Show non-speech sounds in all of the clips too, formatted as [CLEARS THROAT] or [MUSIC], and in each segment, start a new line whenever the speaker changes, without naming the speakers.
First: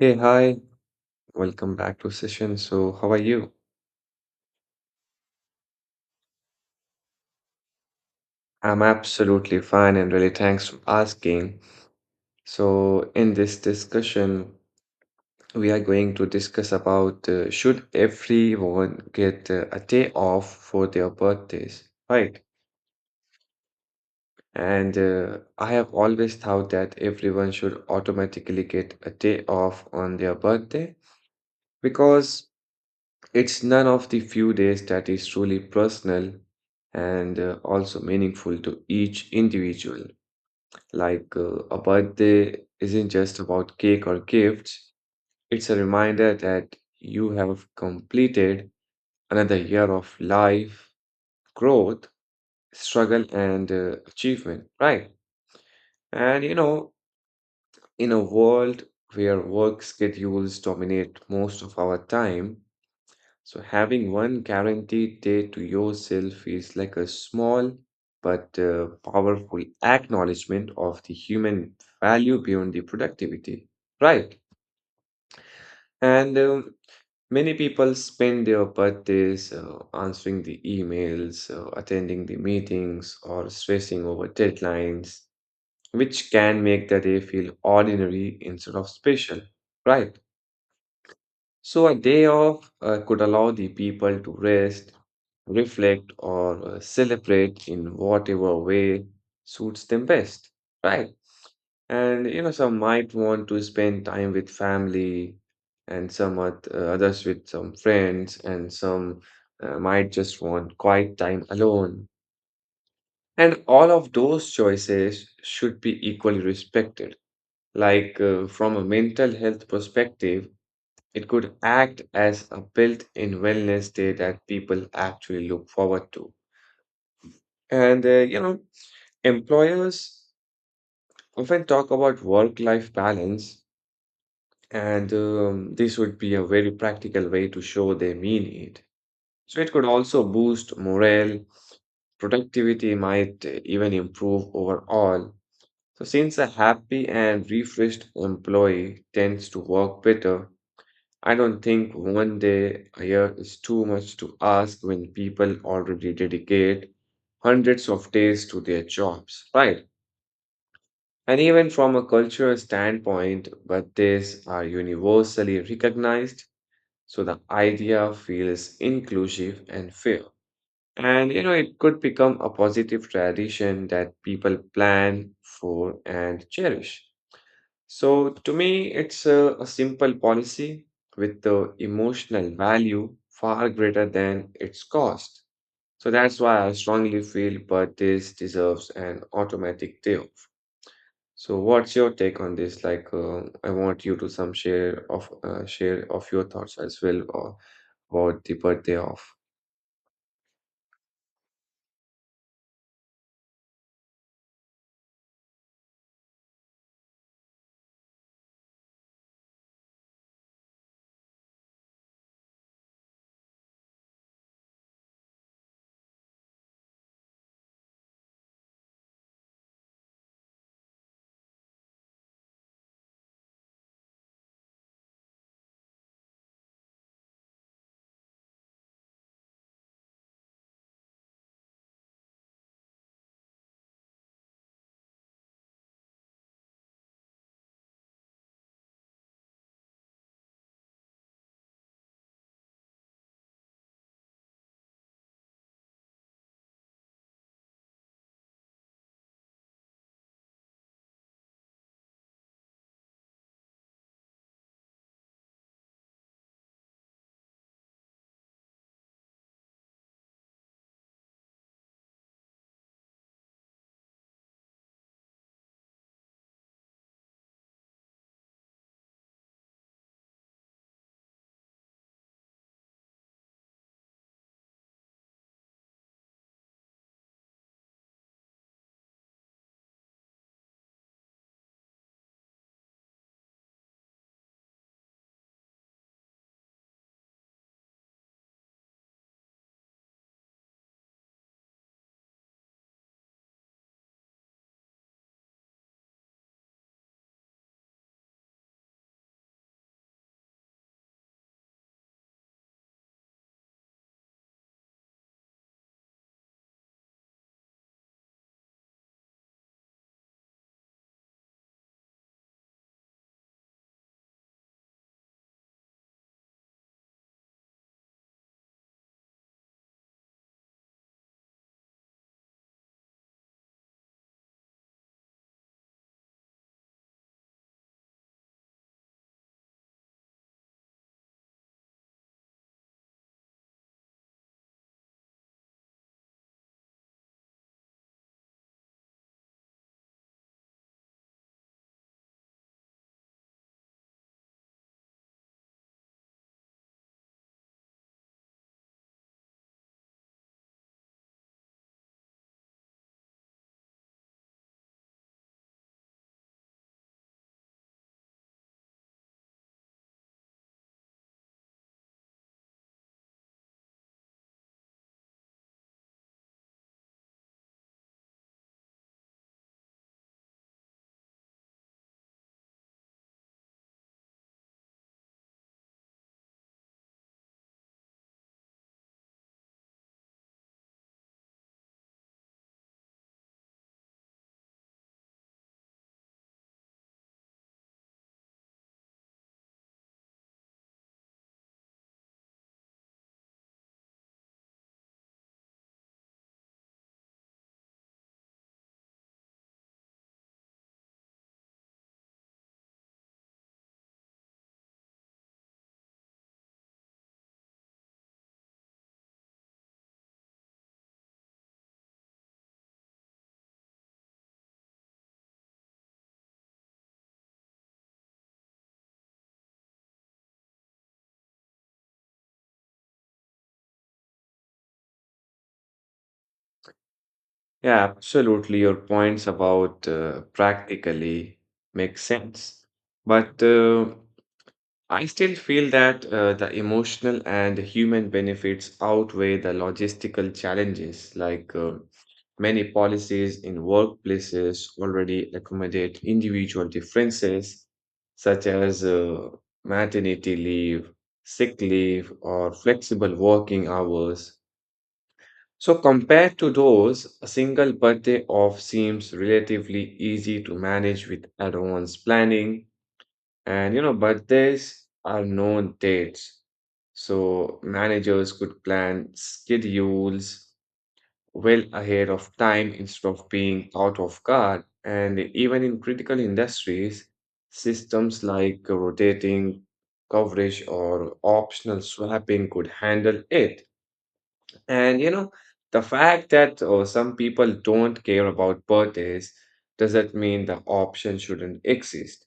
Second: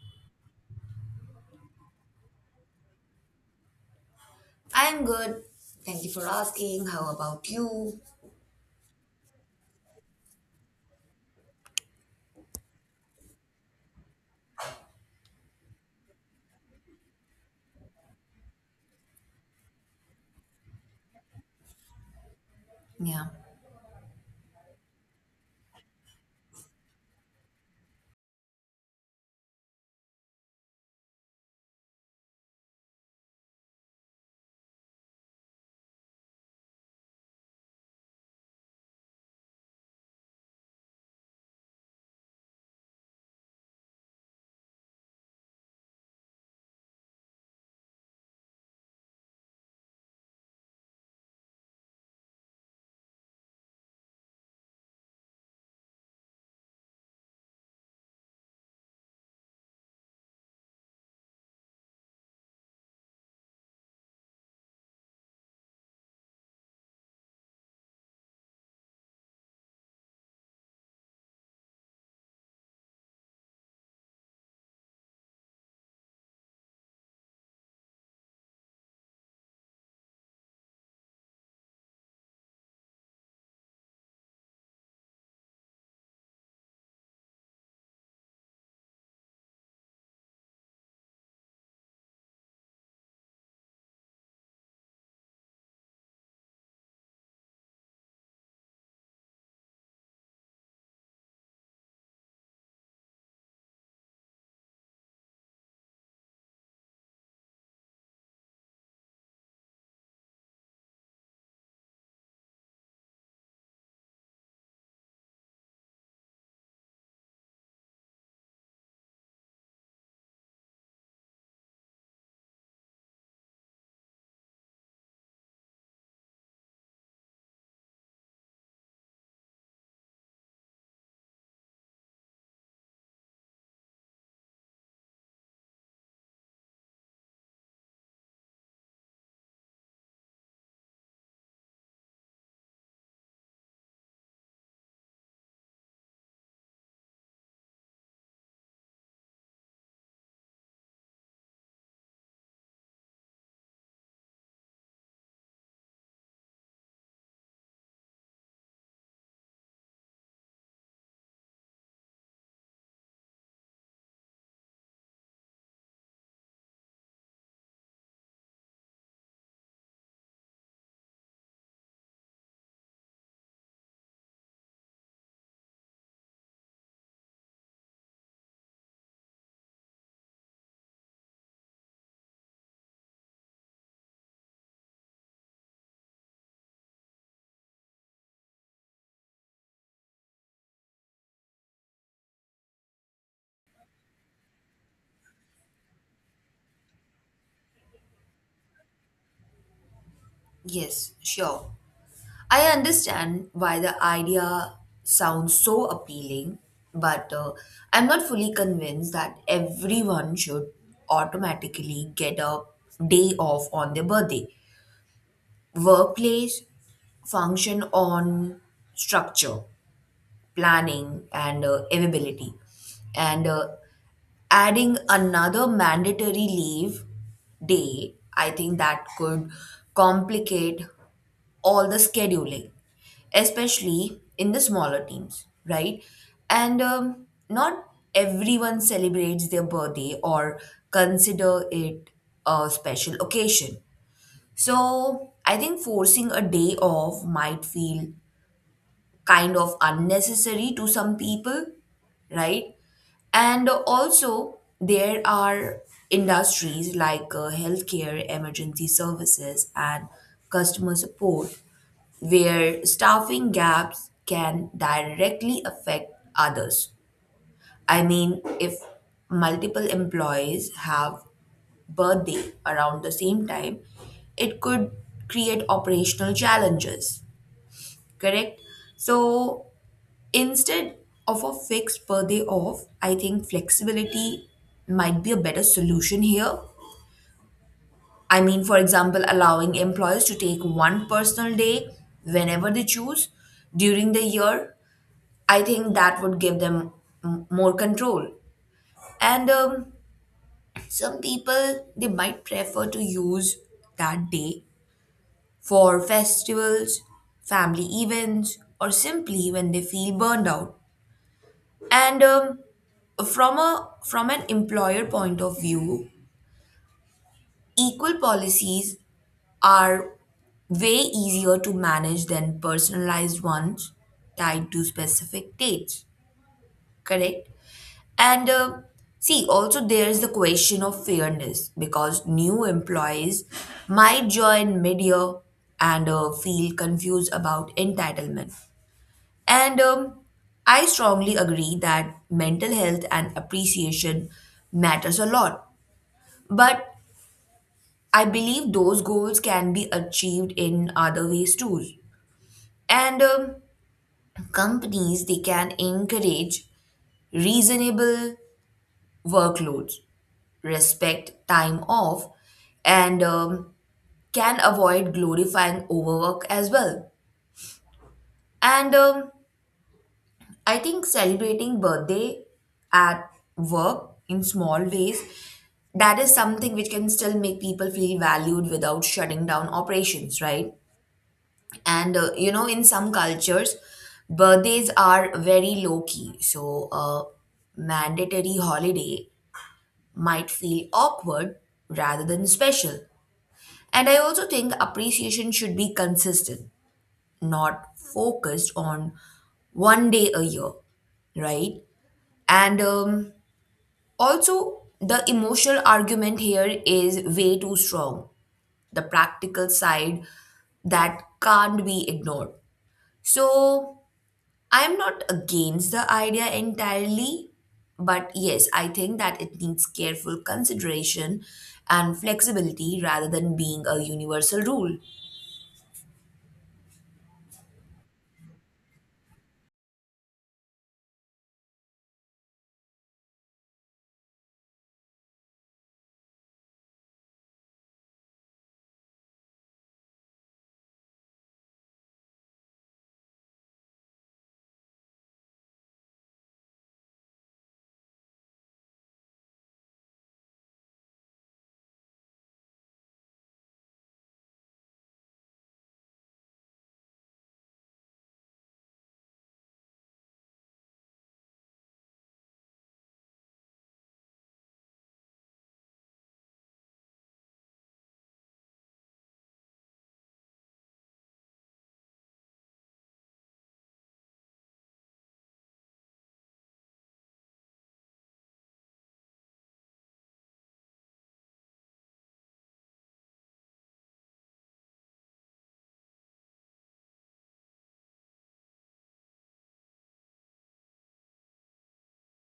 Hey, hi. Welcome back to session. So, how are you?
I'm good. Thank you for asking. How about you?
I'm absolutely fine and really thanks for asking. So, in this discussion, we are going to discuss about should everyone get a day off for their birthdays, right?
Yeah.
And I have always thought that everyone should automatically get a day off on their birthday because it's none of the few days that is truly personal and also meaningful to each individual. Like a birthday isn't just about cake or gifts, it's a reminder that you have completed another year of life, growth, struggle, and achievement, right? And you know, in a world where work schedules dominate most of our time, so having one guaranteed day to yourself is like a small but powerful acknowledgement of the human value beyond the productivity, right? And many people spend their birthdays answering the emails, attending the meetings, or stressing over deadlines, which can make the day feel ordinary instead of special, right? So, a day off could allow the people to rest, reflect, or celebrate in whatever way suits them best, right? And you know, some might want to spend time with family, and others with some friends, and some might just want quiet time alone. And all of those choices should be equally respected. Like, from a mental health perspective, it could act as a built-in wellness day that people actually look forward to. And you know, employers often talk about work-life balance, and this would be a very practical way to show they mean it. So it could also boost morale, productivity might even improve overall. So since a happy and refreshed employee tends to work better, I don't think one day a year is too much to ask when people already dedicate hundreds of days to their jobs, right? And even from a cultural standpoint, birthdays are universally recognized, so the idea feels inclusive and fair. And you know, it could become a positive tradition that people plan for and cherish. So, to me, it's a simple policy with the emotional value far greater than its cost. So, that's why I strongly feel but this deserves an automatic day off. So, what's your take on this? Like, I want you to some share of your thoughts as well or about the birthday off.
Yes, sure. I understand why the idea sounds so appealing, but I'm not fully convinced that everyone should automatically get a day off on their birthday. Workplace function on structure, planning, and availability. And Adding another mandatory leave day, I think that could complicate all the scheduling, especially in the smaller teams, right? And Not everyone celebrates their birthday or consider it a special occasion. So I think forcing a day off might feel kind of unnecessary to some people, right? And also, there are industries like healthcare, emergency services, and customer support where staffing gaps can directly affect others. I mean, if multiple employees have birthday around the same time, it could create operational challenges, correct? So, instead of a fixed per day off, I think flexibility might be a better solution here. I mean, for example, allowing employers to take one personal day whenever they choose during the year. I think that would give them more control. And Some people, they might prefer to use that day for festivals, family events, or simply when they feel burned out. And from a from an employer point of view, equal policies are way easier to manage than personalized ones tied to specific dates. Correct? And See, also there is the question of fairness because new employees might join mid-year and feel confused about entitlement. And I strongly agree that mental health and appreciation matters a lot. But I believe those goals can be achieved in other ways too. And companies they can encourage reasonable workloads, respect time off, and can avoid glorifying overwork as well. And I think celebrating birthday at work in small ways, that is something which can still make people feel valued without shutting down operations, right? And You know, in some cultures, birthdays are very low key. So a mandatory holiday might feel awkward rather than special. And I also think appreciation should be consistent, not focused on one day a year, right? And Also, the emotional argument here is way too strong. The practical side that can't be ignored. So, I'm not against the idea entirely, but yes, I think that it needs careful consideration and flexibility rather than being a universal rule.
Yeah, absolutely. Your points about practically make sense, but I still feel that the emotional and human benefits outweigh the logistical challenges, like many policies in workplaces already accommodate individual differences, such as maternity leave, sick leave, or flexible working hours. So, compared to those, a single birthday off seems relatively easy to manage with advanced planning and you know, birthdays are known dates. So managers could plan schedules well ahead of time instead of being out of guard. And even in critical industries, systems like rotating coverage or optional swapping could handle it. And you know, the fact that some people don't care about birthdays doesn't mean the option shouldn't exist.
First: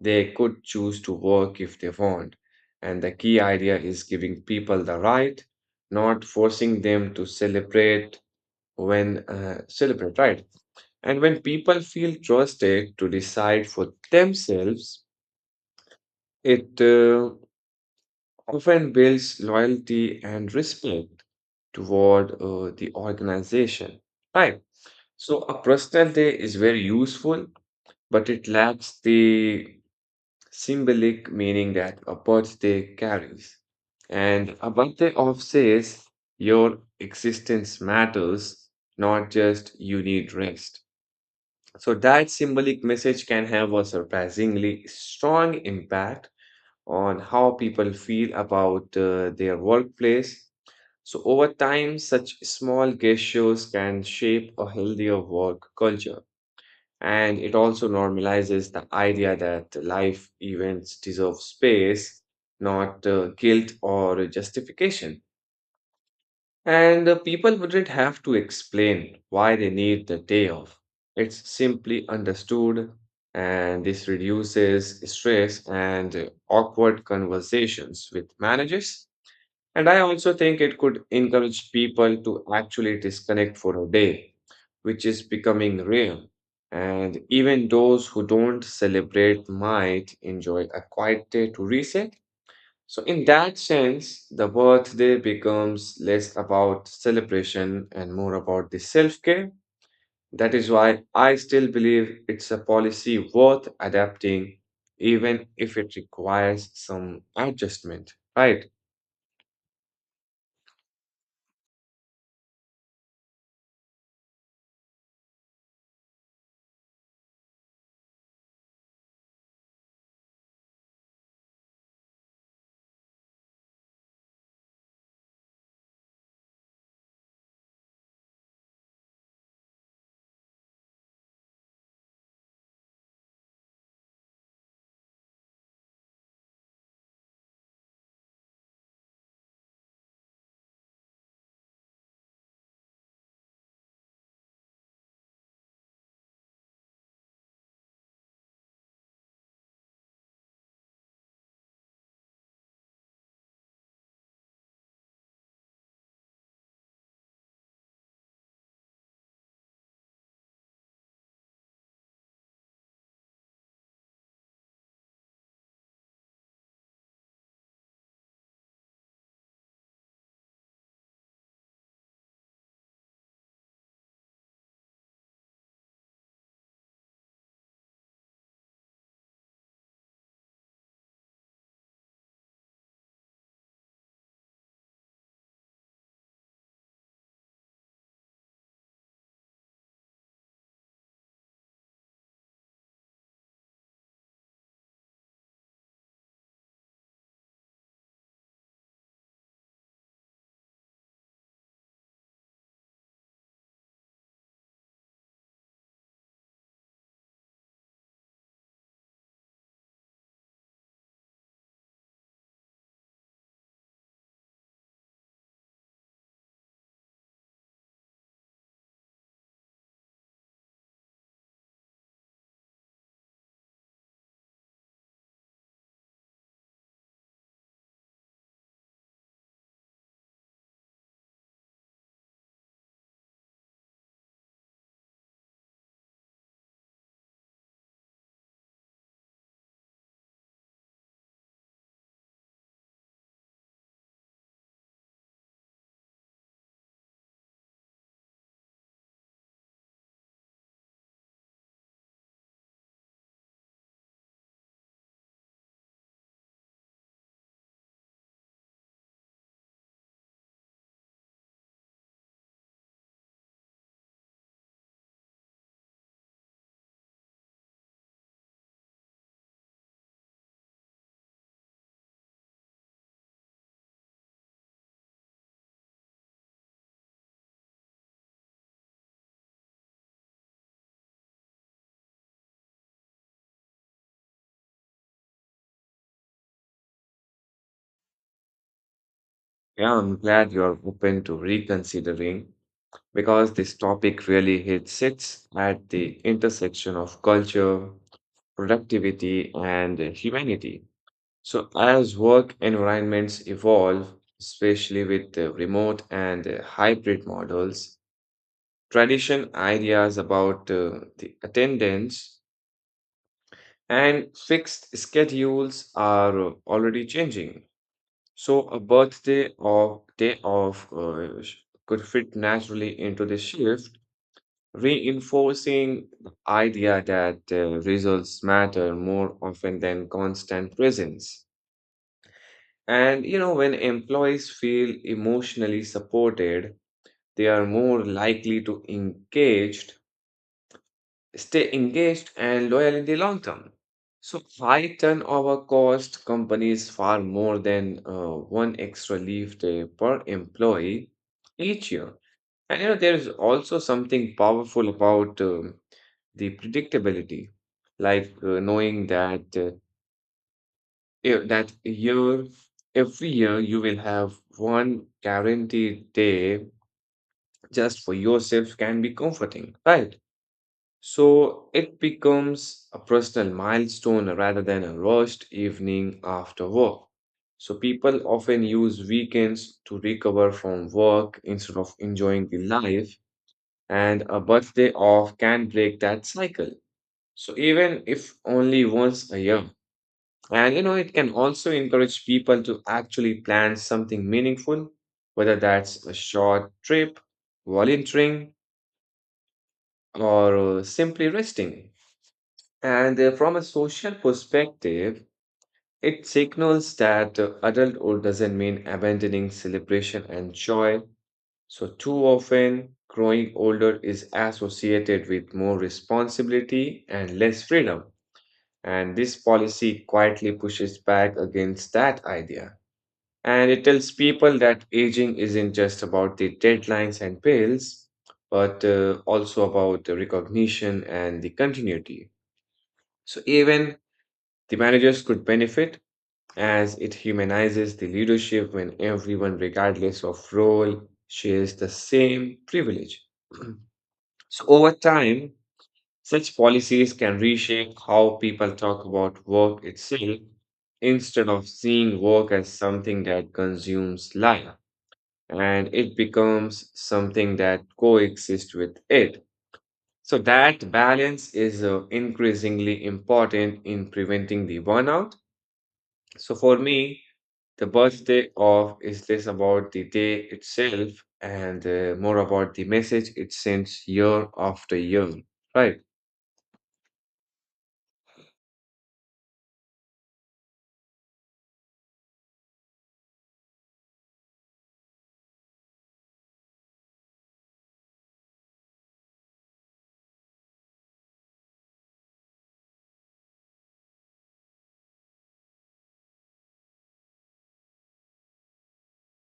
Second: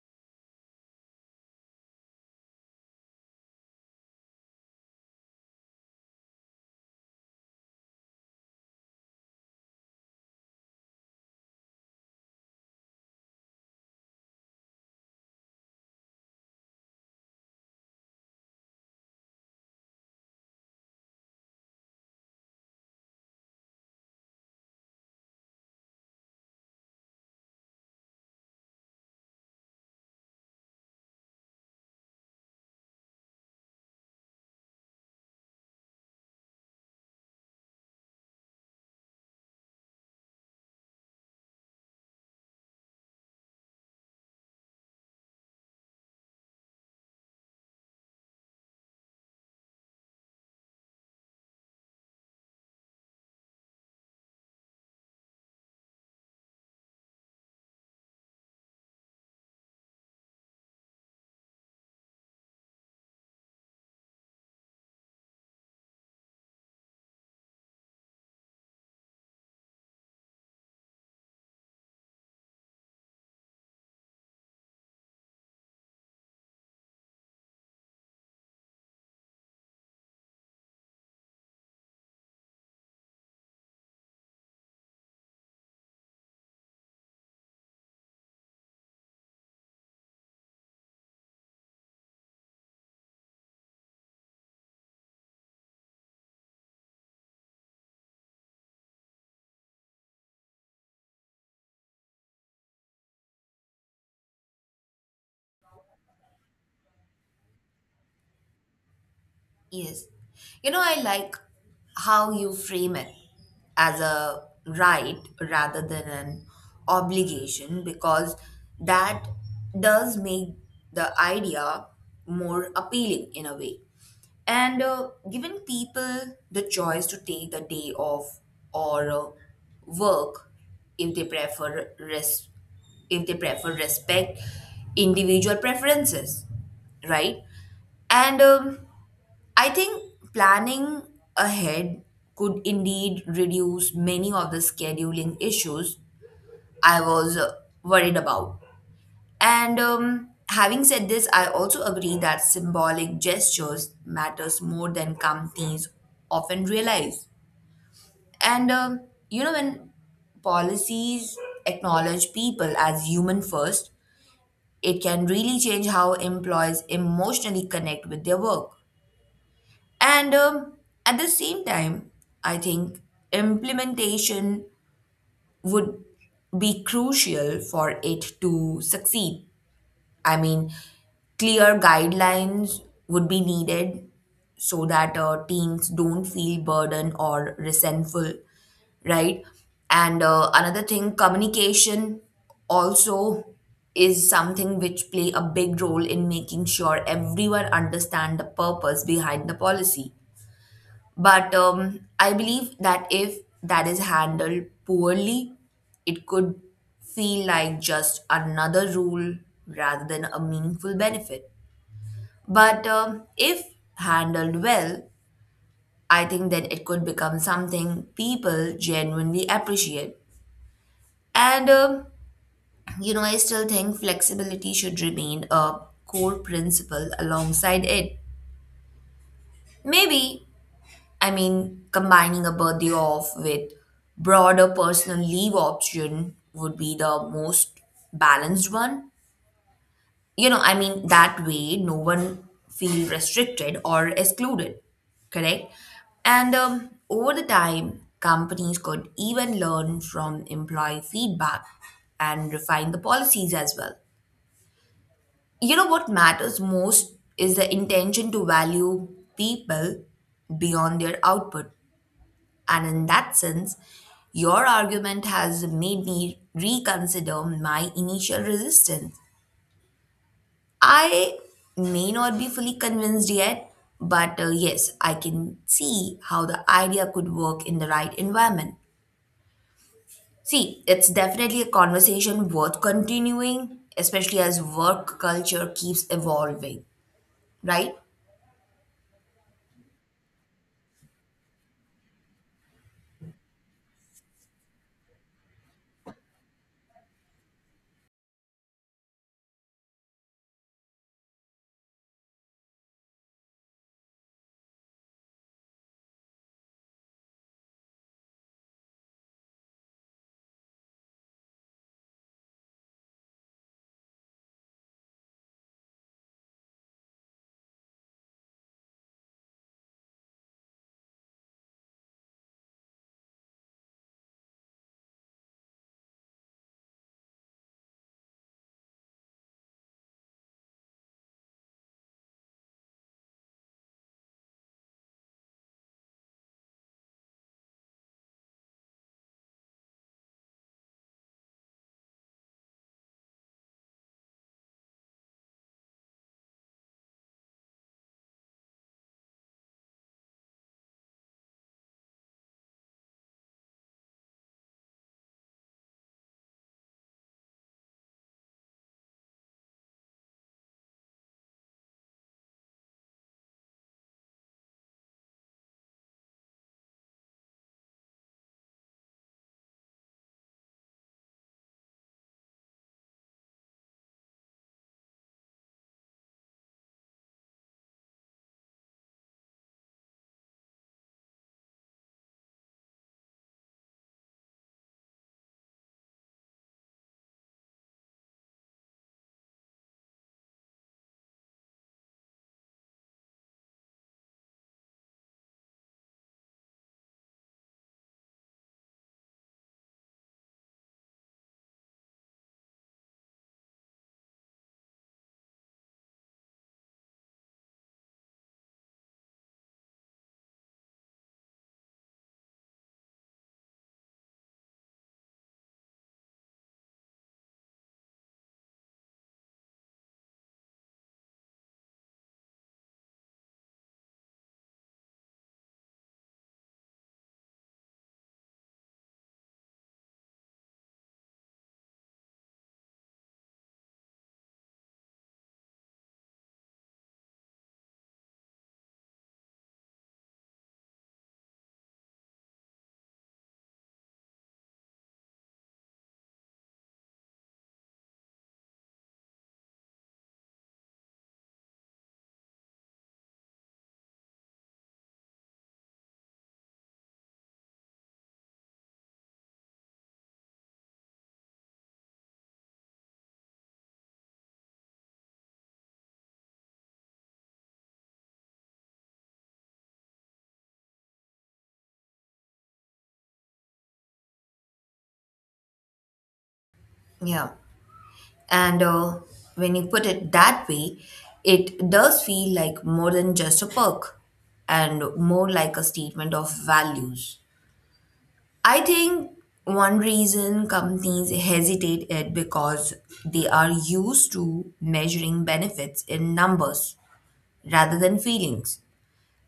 They could choose to work if they want. And the key idea is giving people the right, not forcing them to celebrate when celebrate, right? And when people feel trusted to decide for themselves, it often builds loyalty and respect toward the organization. Right. So a personal day is very useful, but it lacks the symbolic meaning that a birthday carries. And a birthday off says your existence matters, not just you need rest. So that symbolic message can have a surprisingly strong impact on how people feel about their workplace. So over time, such small gestures can shape a healthier work culture. And it also normalizes the idea that life events deserve space, not guilt or justification. And people wouldn't have to explain why they need the day off. It's simply understood, and this reduces stress and awkward conversations with managers. And I also think it could encourage people to actually disconnect for a day, which is becoming rare. And even those who don't celebrate might enjoy a quiet day to reset. So, in that sense, the birthday becomes less about celebration and more about the self care. That is why I still believe it's a policy worth adapting, even if it requires some adjustment, right?
Yes. You know, I like how you frame it as a right rather than an obligation because that does make the idea more appealing in a way. And Giving people the choice to take the day off or work if they prefer res- if they prefer respect individual preferences, right. and I think planning ahead could indeed reduce many of the scheduling issues I was worried about. And Having said this, I also agree that symbolic gestures matters more than companies often realize. And You know, when policies acknowledge people as human first, it can really change how employees emotionally connect with their work. And At the same time, I think implementation would be crucial for it to succeed. I mean, clear guidelines would be needed so that teams don't feel burdened or resentful, right? And Another thing, communication also is something which play a big role in making sure everyone understand the purpose behind the policy, but I believe that if that is handled poorly, it could feel like just another rule rather than a meaningful benefit. But if handled well, I think then it could become something people genuinely appreciate. And You know, I still think flexibility should remain a core principle alongside it. Maybe I mean, combining a birthday off with broader personal leave option would be the most balanced one. You know, I mean, that way no one feel restricted or excluded, correct? And Over the time, companies could even learn from employee feedback and refine the policies as well. You know, what matters most is the intention to value people beyond their output. And in that sense, your argument has made me reconsider my initial resistance. I may not be fully convinced yet, but yes, I can see how the idea could work in the right environment. See, it's definitely a conversation worth continuing, especially as work culture keeps evolving, right?
Yeah, I'm glad you're open to reconsidering because this topic really hits sits at the intersection of culture, productivity, and humanity. So, as work environments evolve, especially with remote and hybrid models, tradition ideas about the attendance and fixed schedules are already changing. So a birthday or day off could fit naturally into the shift, reinforcing the idea that results matter more often than constant presence. And you know, when employees feel emotionally supported, they are more likely to engage stay engaged and loyal in the long term. So, high turnover cost companies far more than one extra leave day per employee each year. And you know, there is also something powerful about the predictability, like knowing that that year, every year you will have one guaranteed day just for yourself can be comforting, right? So it becomes a personal milestone rather than a rushed evening after work. So people often use weekends to recover from work instead of enjoying the life, and a birthday off can break that cycle. So even if only once a year. And you know, it can also encourage people to actually plan something meaningful, whether that's a short trip, volunteering, or simply resting. And from a social perspective, it signals that adulthood doesn't mean abandoning celebration and joy. So, too often, growing older is associated with more responsibility and less freedom. And this policy quietly pushes back against that idea. And it tells people that aging isn't just about the deadlines and bills, but also about the recognition and the continuity. So, even the managers could benefit as it humanizes the leadership when everyone, regardless of role, shares the same privilege. [CLEARS THROAT] So, over time, such policies can reshape how people talk about work itself instead of seeing work as something that consumes life and it becomes something that coexists with it. So, that balance is increasingly important in preventing the burnout. So, for me, the birthday of is less about the day itself and more about the message it sends year after year, right?
Yeah. And When you put it that way, it does feel like more than just a perk and more like a statement of values. I think one reason companies hesitate it because they are used to measuring benefits in numbers rather than feelings.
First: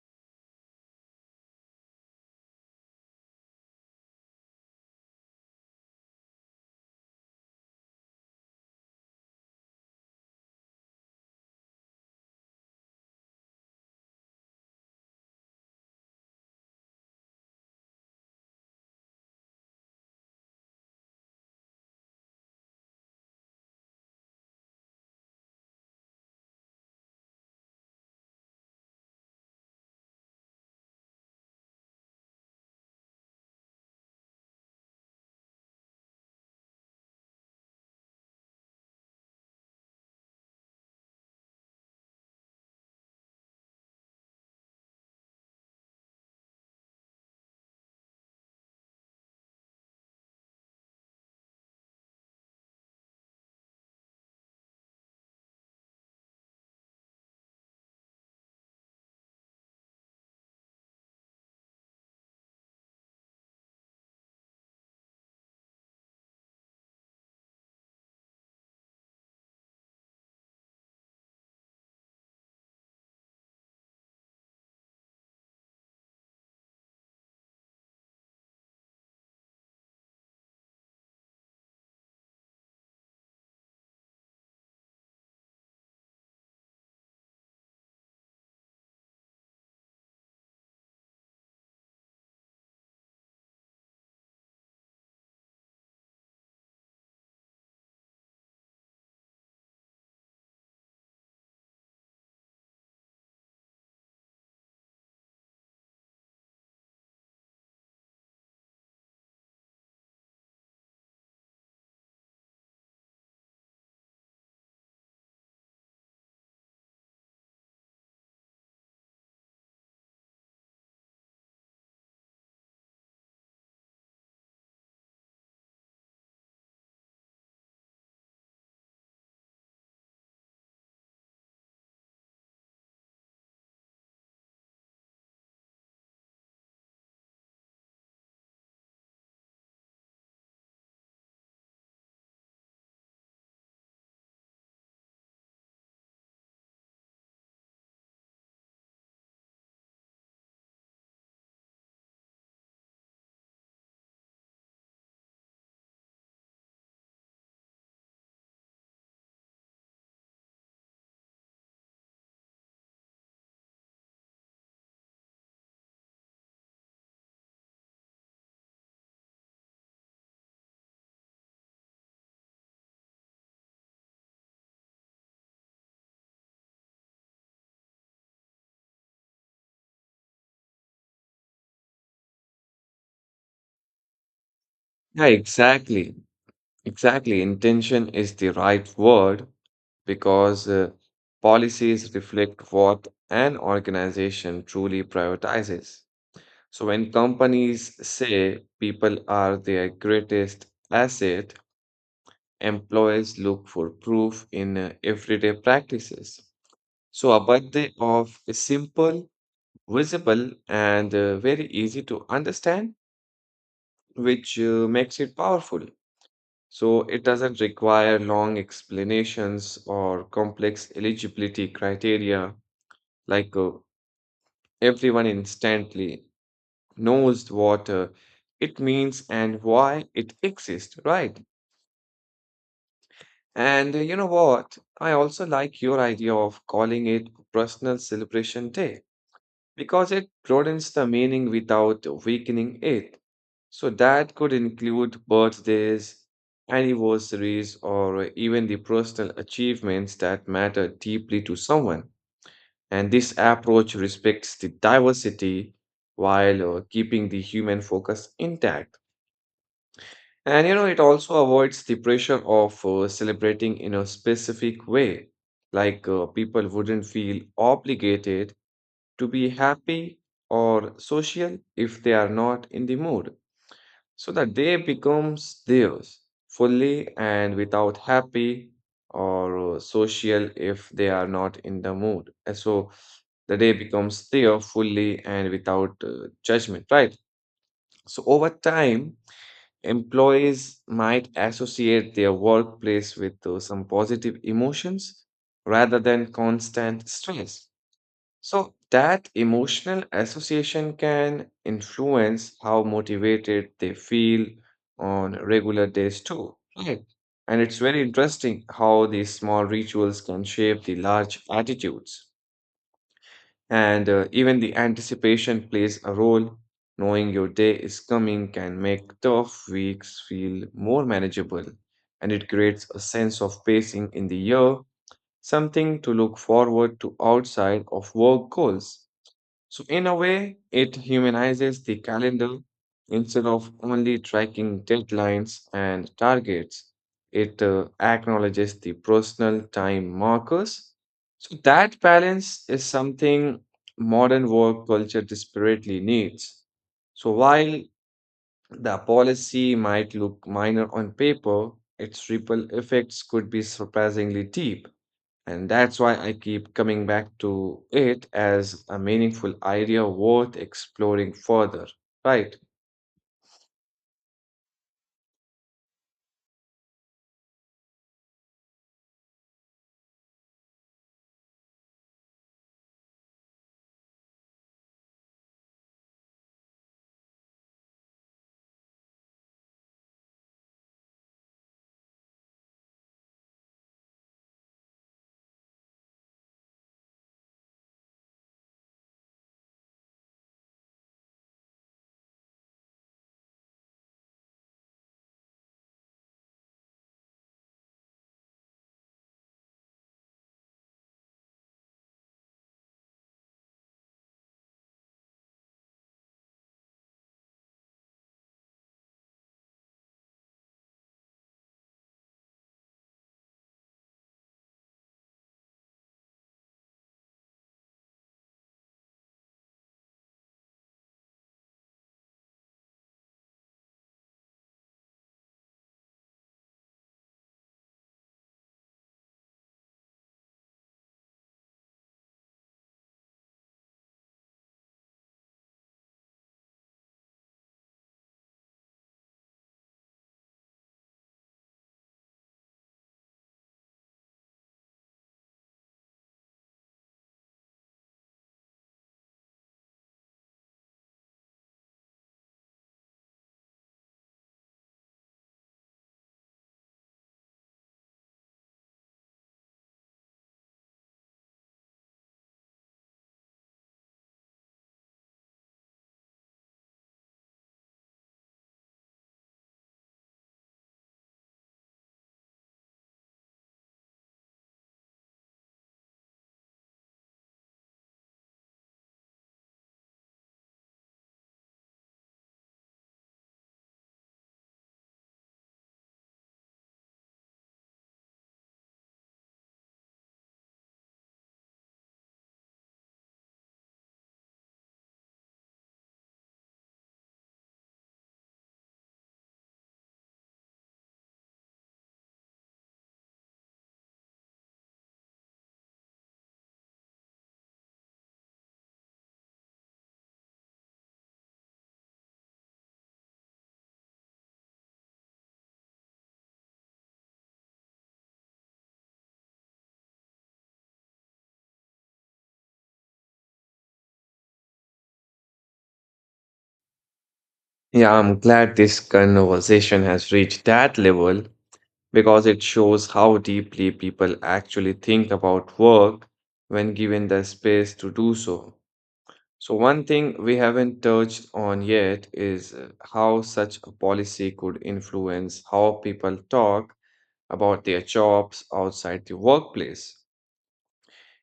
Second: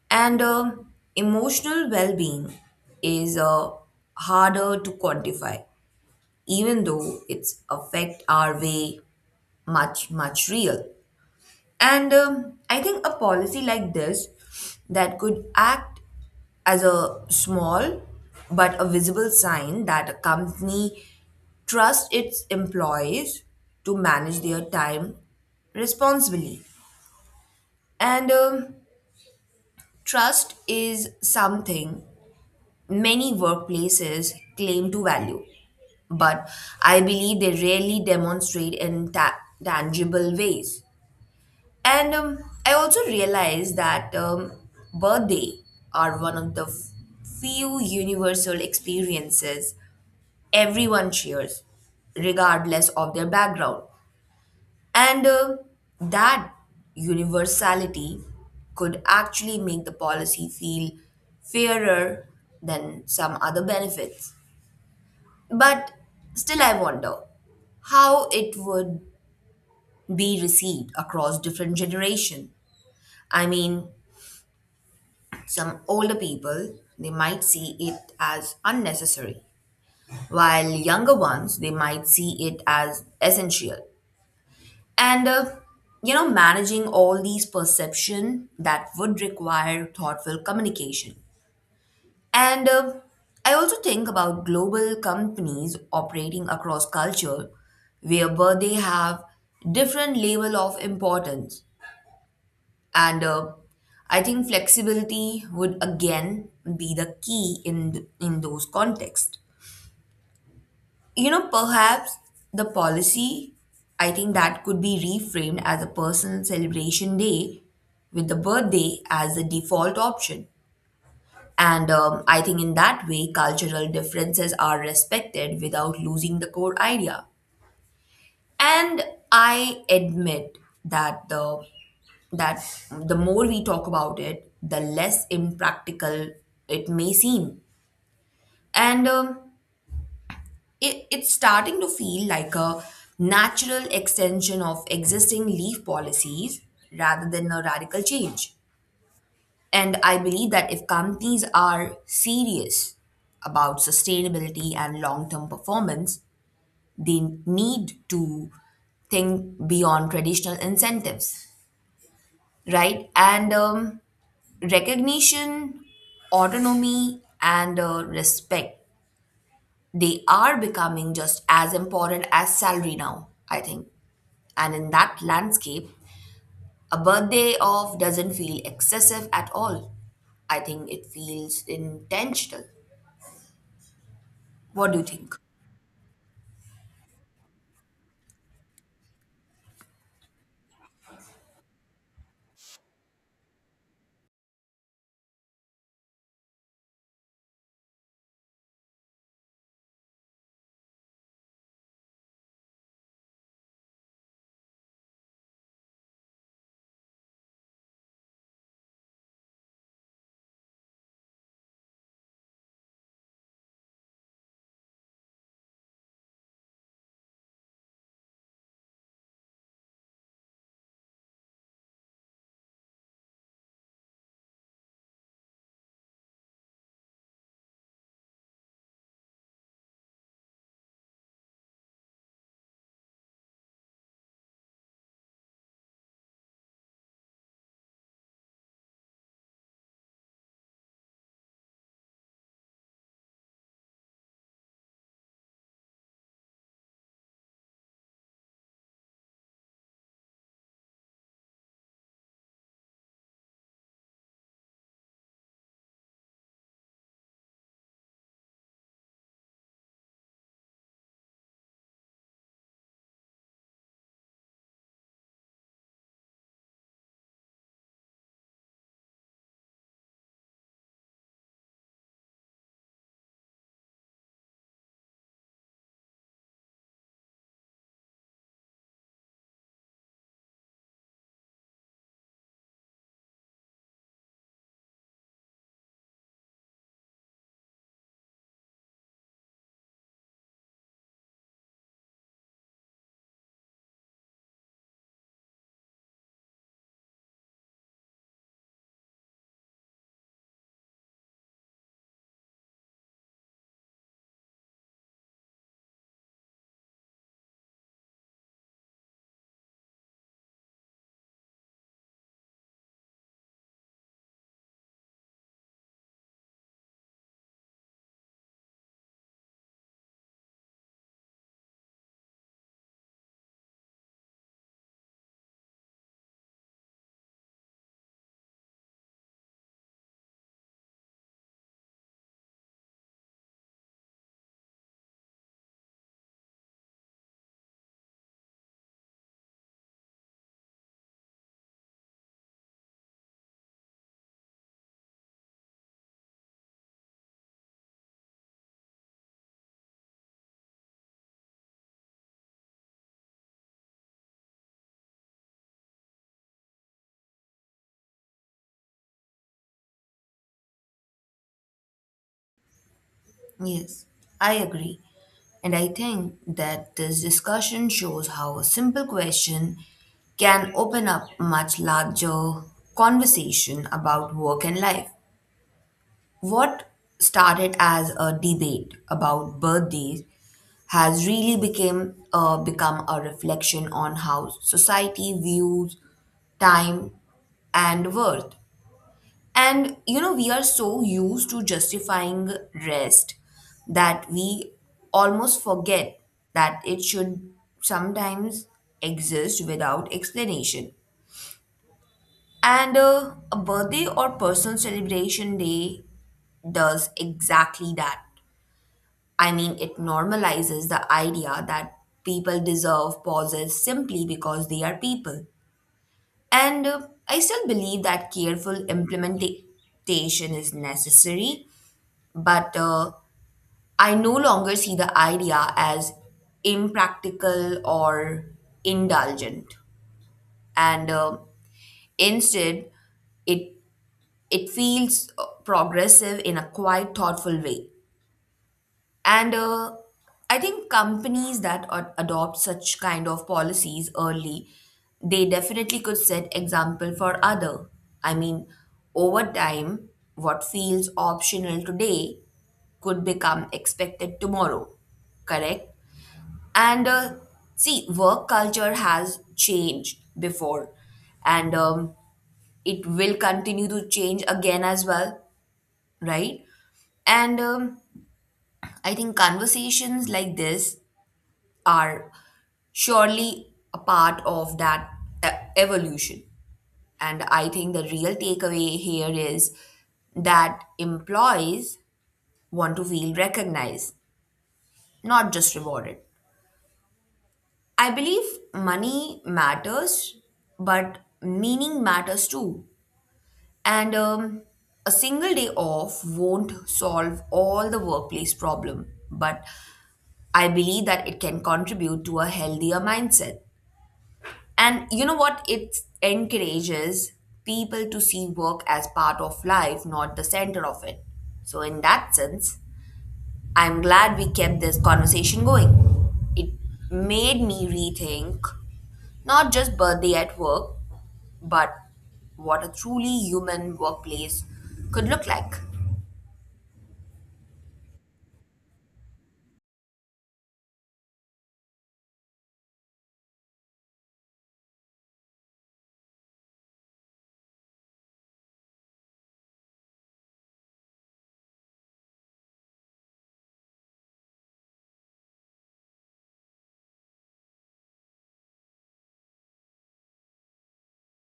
And Emotional well being is harder to quantify, even though its effect are way much real. And I think a policy like this that could act as a small but a visible sign that a company trusts its employees to manage their time responsibly. And Trust is something many workplaces claim to value, but I believe they rarely demonstrate in tangible ways. And I also realized that birthday are one of the few universal experiences everyone shares, regardless of their background. And That universality could actually make the policy feel fairer than some other benefits. But still, I wonder how it would be received across different generations. I mean, some older people, they might see it as unnecessary, while younger ones, they might see it as essential. And You know, managing all these perception that would require thoughtful communication. And I also think about global companies operating across culture, where they have different level of importance. And I think flexibility would again be the key in those contexts. You know, perhaps the policy I think that could be reframed as a personal celebration day with the birthday as the default option. And I think in that way, cultural differences are respected without losing the core idea. And I admit that the that the more we talk about it, the less impractical it may seem. And um, it's starting to feel like a natural extension of existing leaf policies rather than a radical change. And I believe that if companies are serious about sustainability and long term performance, they need to think beyond traditional incentives, right? And Recognition, autonomy, and respect, they are becoming just as important as salary now, I think. And in that landscape, a birthday off doesn't feel excessive at all. I think it feels intentional. What do you
Yeah,
think?
exactly. Exactly. Intention is the right word because policies reflect what an organization truly prioritizes. So when companies say people are their greatest asset, employees look for proof in everyday practices. So, a birthday of a simple, visible, and very easy to understand, which makes it powerful. So, it doesn't require long explanations or complex eligibility criteria, like everyone instantly knows what it means and why it exists, right? And you know what? I also like your idea of calling it Personal Celebration Day because it broadens the meaning without weakening it. So that could include birthdays, anniversaries, or even the personal achievements that matter deeply to someone. And this approach respects the diversity while keeping the human focus intact. And you know, it also avoids the pressure of celebrating in a specific way. Like people wouldn't feel obligated to be happy or social if they are not in the mood, so that day becomes theirs fully and without happy or social if they are not in the mood. And so the day becomes theirs fully and without judgment, right? So over time, employees might associate their workplace with some positive emotions rather than constant stress. So that emotional association can influence how motivated they feel on regular days too, right? And it's very interesting how these small rituals can shape the large attitudes. And even the anticipation plays a role. Knowing your day is coming can make tough weeks feel more manageable, and it creates a sense of pacing in the year, something to look forward to outside of work goals. So, in a way, it humanizes the calendar instead of only tracking deadlines and targets. It acknowledges the personal time markers. So, that balance is something modern work culture desperately needs. So, while the policy might look minor on paper, its ripple effects could be surprisingly deep. And that's why I keep coming back to it as a meaningful idea worth exploring further, right?
Yes, I agree. And I think that this discussion shows how a simple question can open up much larger conversation about work and life. What started as a debate about birthdays has really became become a reflection on how society views time and worth. And you know, we are so used to justifying rest that we almost forget that it should sometimes exist without explanation. And A birthday or personal celebration day does exactly that. I mean, it normalizes the idea that people deserve pauses simply because they are people. And I still believe that careful implementation is necessary, but I no longer see the idea as impractical or indulgent, and instead, it it feels progressive in a quite thoughtful way. And I think companies that adopt such kind of policies early, they definitely could set example for other. I mean, over time, what feels optional today could become expected tomorrow, correct? And See, work culture has changed before, and it will continue to change again as well, right? And I think conversations like this are surely a part of that e- evolution. And I think the real takeaway here is that employees want to feel recognized, not just rewarded. I believe money matters, but meaning matters too. And A single day off won't solve all the workplace problem, but I believe that it can contribute to a healthier mindset. And you know what? It encourages people to see work as part of life, not the center of it. So, in that sense, I'm glad we kept this conversation going. It made me rethink not just birthday at work, but what a truly human workplace could look like.
Yeah, I'm glad this conversation has reached that level because it shows how deeply people actually think about work when given the space to do so. So, one thing we haven't touched on yet is how such a policy could influence how people talk about their jobs outside the workplace.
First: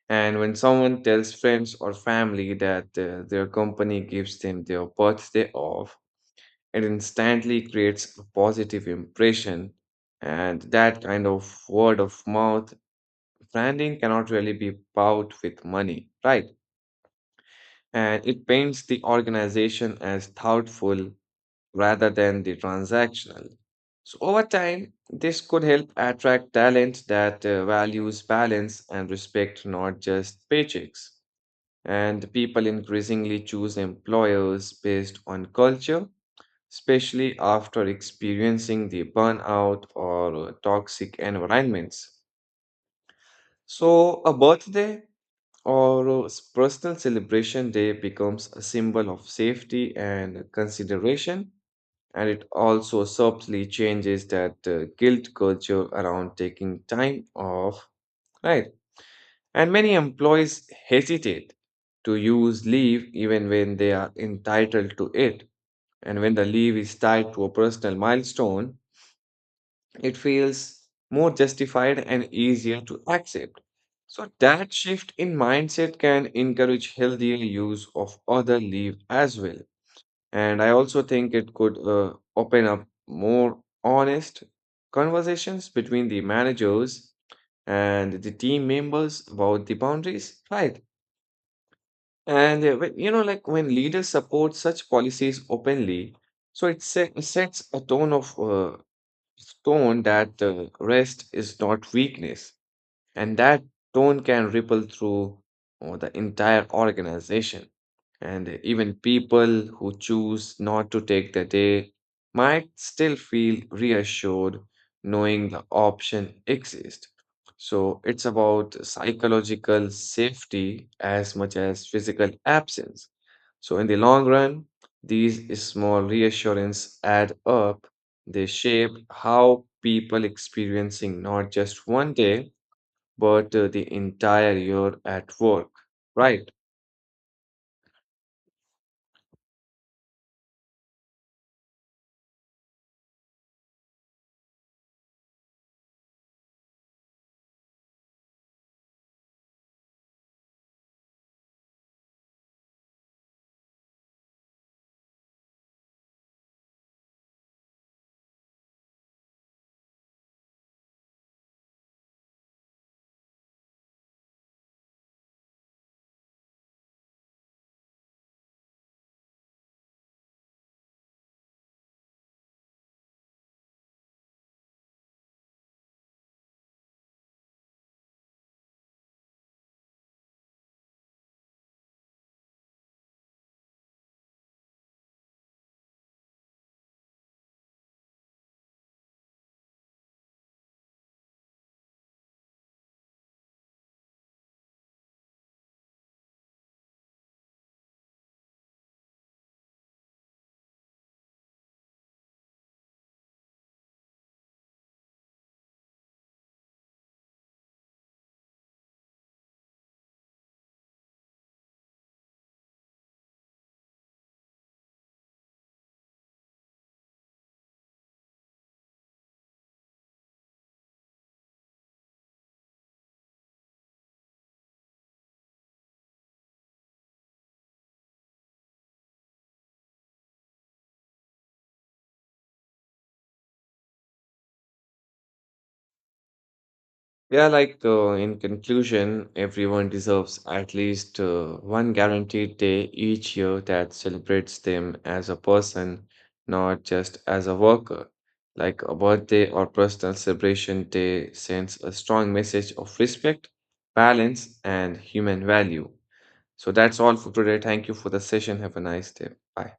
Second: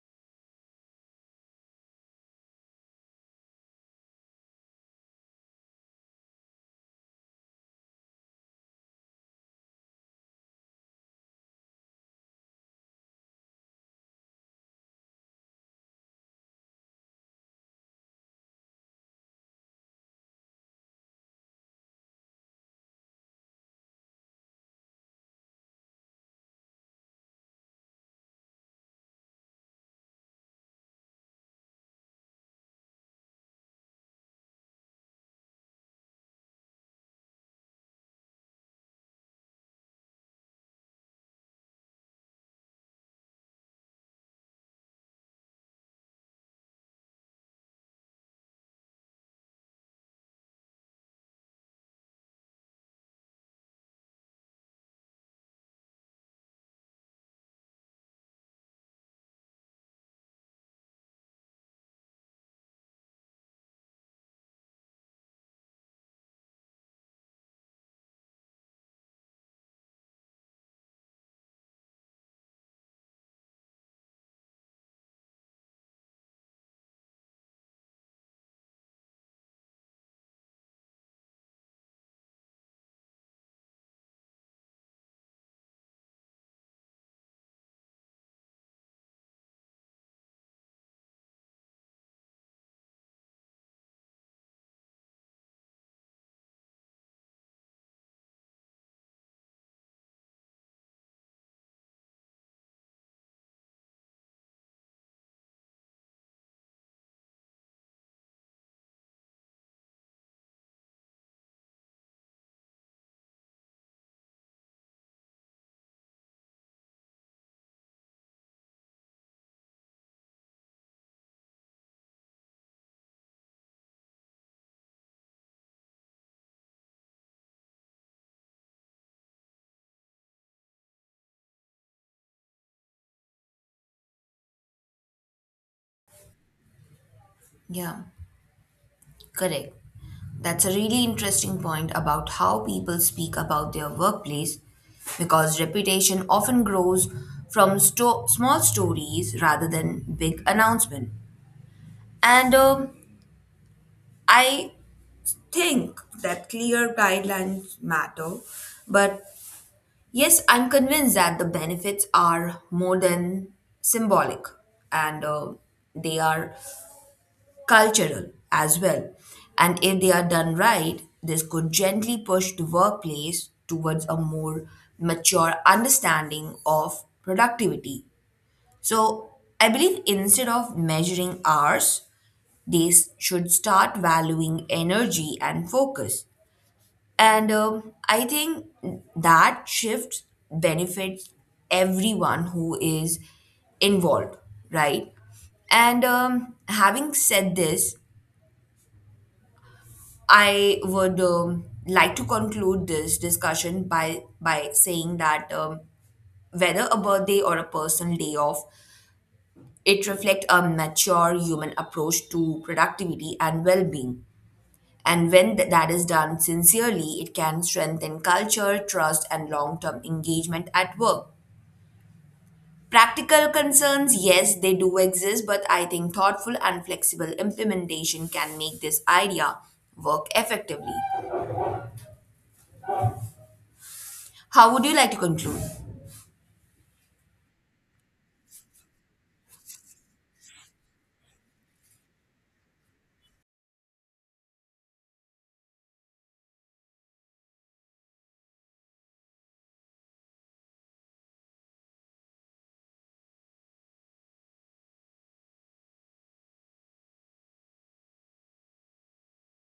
And when someone tells friends or family that their company gives them their birthday off, it instantly creates a positive impression. And that kind of word of mouth branding cannot really be bought with money, right? And it paints the organization as thoughtful rather than the transactional. So, over time, this could help attract talent that values balance and respect, not just paychecks and people increasingly choose employers based on culture, especially after experiencing the burnout or toxic environments. So, a birthday or a personal celebration day becomes a symbol of safety and consideration, and it also subtly changes that guilt culture around taking time off, right? And many employees hesitate to use leave even when they are entitled to it. And when the leave is tied to a personal milestone, it feels more justified and easier to accept. So, that shift in mindset can encourage healthier use of other leave as well. And I also think it could open up more honest conversations between the managers and the team members about the boundaries, right? You know, like when leaders support such policies openly, so it sets a tone of tone that rest is not weakness. And that tone can ripple through the entire organization. And even people who choose not to take the day might still feel reassured knowing the option exists. So it's about psychological safety as much as physical absence. So in the long run, these small reassurance add up. They shape how people experiencing not just one day, but the entire year at work. Right.
Yeah, correct. That's a really interesting point about how people speak about their workplace because reputation often grows from small stories rather than big announcement. And I think that clear guidelines matter, but yes, I'm convinced that the benefits are more than symbolic, and they are cultural as well. And if they are done right, this could gently push the workplace towards a more mature understanding of productivity. So I believe instead of measuring hours, they should start valuing energy and focus, and I think that shift benefits everyone who is involved, right? And Having said this, I would like to conclude this discussion by saying that whether a birthday or a personal day off, it reflects a mature human approach to productivity and well-being. And when that is done sincerely, it can strengthen culture, trust, and long term engagement at work. Practical concerns, yes, they do exist, but I think thoughtful and flexible implementation can make this idea work effectively. How would you like to conclude?
Yeah, like in conclusion, everyone deserves at least one guaranteed day each year that celebrates them as a person, not just as a worker. Like a birthday or personal celebration day sends a strong message of respect, balance, and human value. So that's all for today. Thank you for the session. Have a nice day. Bye.